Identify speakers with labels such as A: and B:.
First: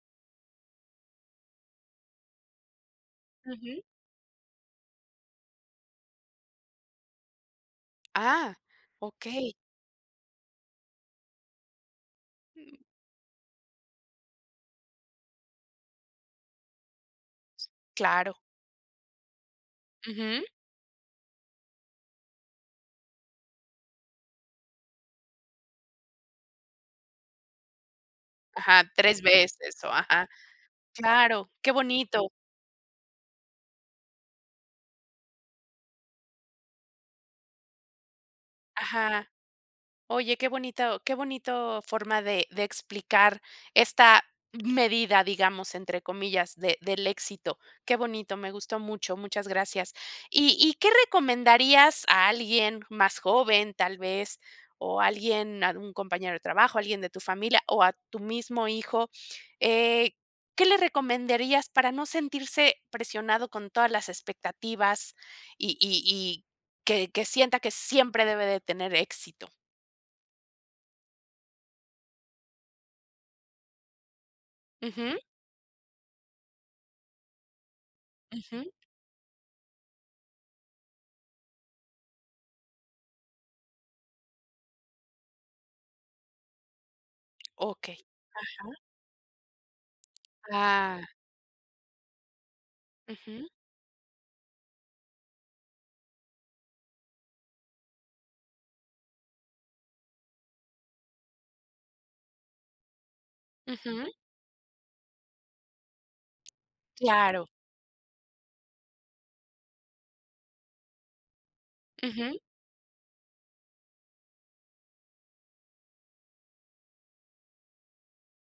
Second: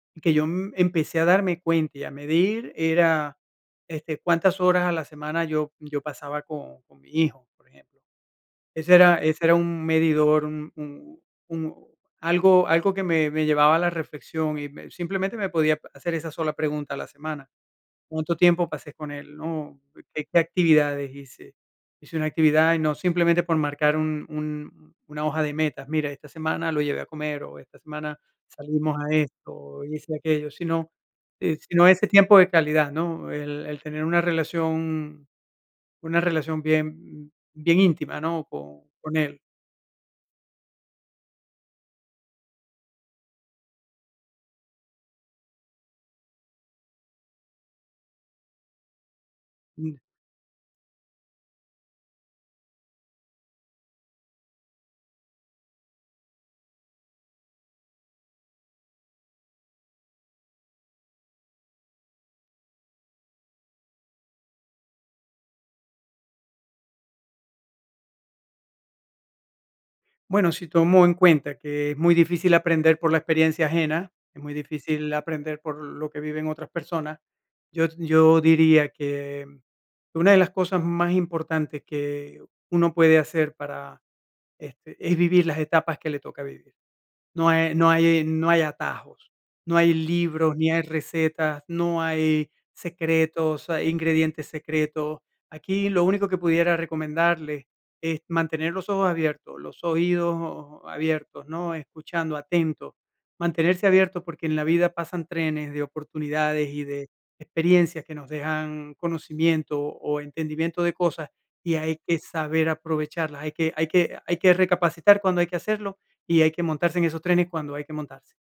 A: Que yo, mm, empecé a darme cuenta, y a medir era,
B: Ujú.
A: este, cuántas horas a la semana yo yo pasaba con con mi hijo, por ejemplo.
B: ¡Ah!,
A: Ese era ese
B: okey.
A: era un medidor, un un un algo
B: Mm.
A: algo que me me llevaba a la reflexión, y me simplemente, me podía hacer esa sola pregunta a la semana.
B: S claro.
A: Cuánto tiempo pasé con él, ¿no? Qué qué
B: Ujú.
A: actividades hice. Hice una actividad, y no, simplemente por marcar un un una hoja de metas, mira, esta semana lo llevé a comer, o esta semana
B: Ajá,
A: salimos a
B: 3
A: esto,
B: veces,
A: o
B: o
A: hice
B: ajá.
A: aquello, sino,
B: Claro,
A: eh,
B: qué
A: sino ese
B: bonito.
A: tiempo de calidad, ¿no? El el tener una relación una relación bien, mm, bien íntima, ¿no? Con con
B: Ajá.
A: él.
B: Oye, qué bonito qué bonito forma, de de explicar "esta medida", digamos, entre comillas, de del éxito. Qué bonito, me gustó mucho, muchas gracias,
A: Mm.
B: ¿y y qué recomendarías a alguien más joven, tal vez, o alguien, algún compañero de trabajo, alguien de tu familia o a tu mismo hijo? Eh, ¿qué le recomendarías, para no sentirse presionado con todas las expectativas, y y y que que sienta que siempre debe de tener éxito?
A: Bueno, si tomo en cuenta que es muy difícil aprender por la experiencia ajena, es muy difícil
B: Ujú.
A: aprender, por lo que viven otras personas. Yo yo
B: Ujú.
A: diría que, mm, una de las cosas más importantes, que uno puede hacer para este, es vivir las etapas que le toca vivir. No e no
B: Okey.
A: hay no hay
B: Ajá.
A: atajos. No hay libros, ni hay
B: Ah.
A: recetas, no hay
B: Ujú.
A: secretos, hay ingredientes secretos. Aquí lo único que pudiera recomendarle, es mantener los ojos abiertos, los oídos abiertos, ¿no? Escuchando atento, mantenerse
B: Ujú.
A: abierto, porque, en la vida pasan trenes de oportunidades, y de
B: Claro.
A: experiencias, que nos dejan conocimiento, o entendimiento de cosas, y hay que
B: Ujú.
A: saber aprovecharlas, hay que hay que hay que recapacitar cuando hay que hacerlo, y hay que montarse en esos trenes cuando hay que montarse.